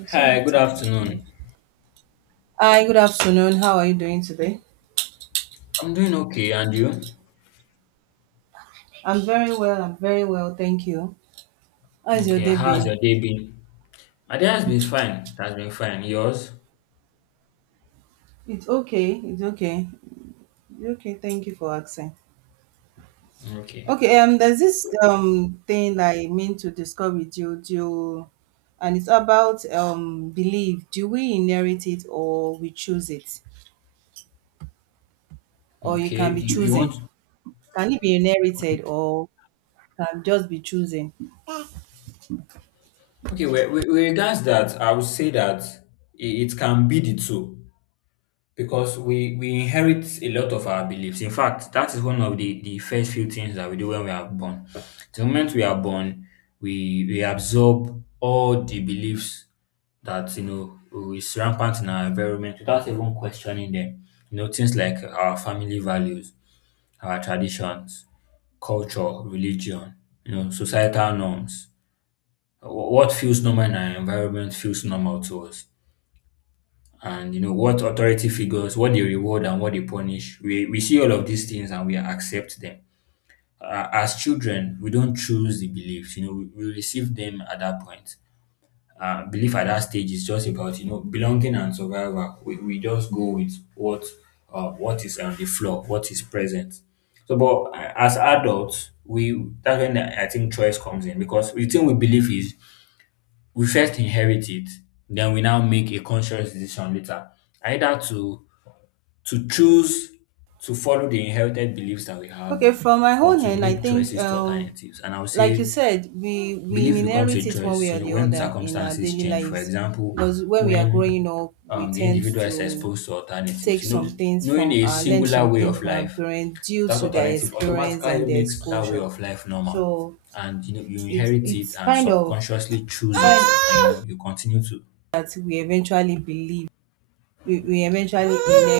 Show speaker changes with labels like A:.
A: I still
B: Hi,
A: have
B: good
A: time. No.
B: afternoon.
A: Hi, good afternoon. How are you doing today?
B: I'm doing okay, and you?
A: I'm very well. I'm very well. Thank you. How's your
B: Okay,
A: day
B: how's your
A: been?
B: day been? My day has been fine. It has been fine. Yours?
A: It's okay. It's okay. It's okay. Thank you for asking.
B: Okay.
A: Okay. There's this thing I mean to discuss with you. And it's about belief. Do we inherit it or we choose it, or you
B: Okay.
A: can be
B: You
A: choosing?
B: want?
A: Can it be
B: Okay.
A: inherited or can just be choosing?
B: Okay. With regards that, I would say that it can be the two. Because we inherit a lot of our beliefs. In fact, that is one of the first few things that we do when we are born. The moment we are born, we absorb all the beliefs that you know is rampant in our environment without even questioning them. You know, things like our family values, our traditions, culture, religion, you know, societal norms. What feels normal in our environment feels normal to us, and you know, what authority figures, what they reward and what they punish. We see all of these things and we accept them. As children, we don't choose the beliefs. You know, we receive them at that point. Belief at that stage is just about you know belonging and survival. We just go with what is on the floor, what is present. But as adults, we that's when I think choice comes in, because the thing we believe is we first inherit it, then we now make a conscious decision later, either to choose to follow the inherited beliefs that we have,
A: Okay. From my
B: or
A: own
B: to
A: end, I
B: make
A: think
B: choices to alternatives. And I would
A: like you
B: say
A: said, we
B: belief becomes
A: inherit
B: a
A: it one
B: choice,
A: way
B: you
A: or
B: know,
A: the
B: when
A: other in our
B: circumstances
A: daily
B: change. For
A: lives,
B: example,
A: because when we are
B: when
A: growing up, we
B: the
A: tend
B: individual is
A: to
B: exposed to alternatives,
A: take
B: you
A: some
B: know,
A: things
B: knowing
A: from
B: a
A: our learn
B: singular way
A: something
B: of
A: from our
B: life
A: parents due
B: without
A: to their
B: alternative
A: experience and
B: automatically
A: their
B: makes that way
A: exposure.
B: of life normal.
A: So
B: And you know, you
A: it's
B: inherit it
A: it's
B: and
A: kind of
B: subconsciously choose
A: kind
B: it,
A: of
B: and you know, you continue to
A: that we eventually believe we eventually inherit.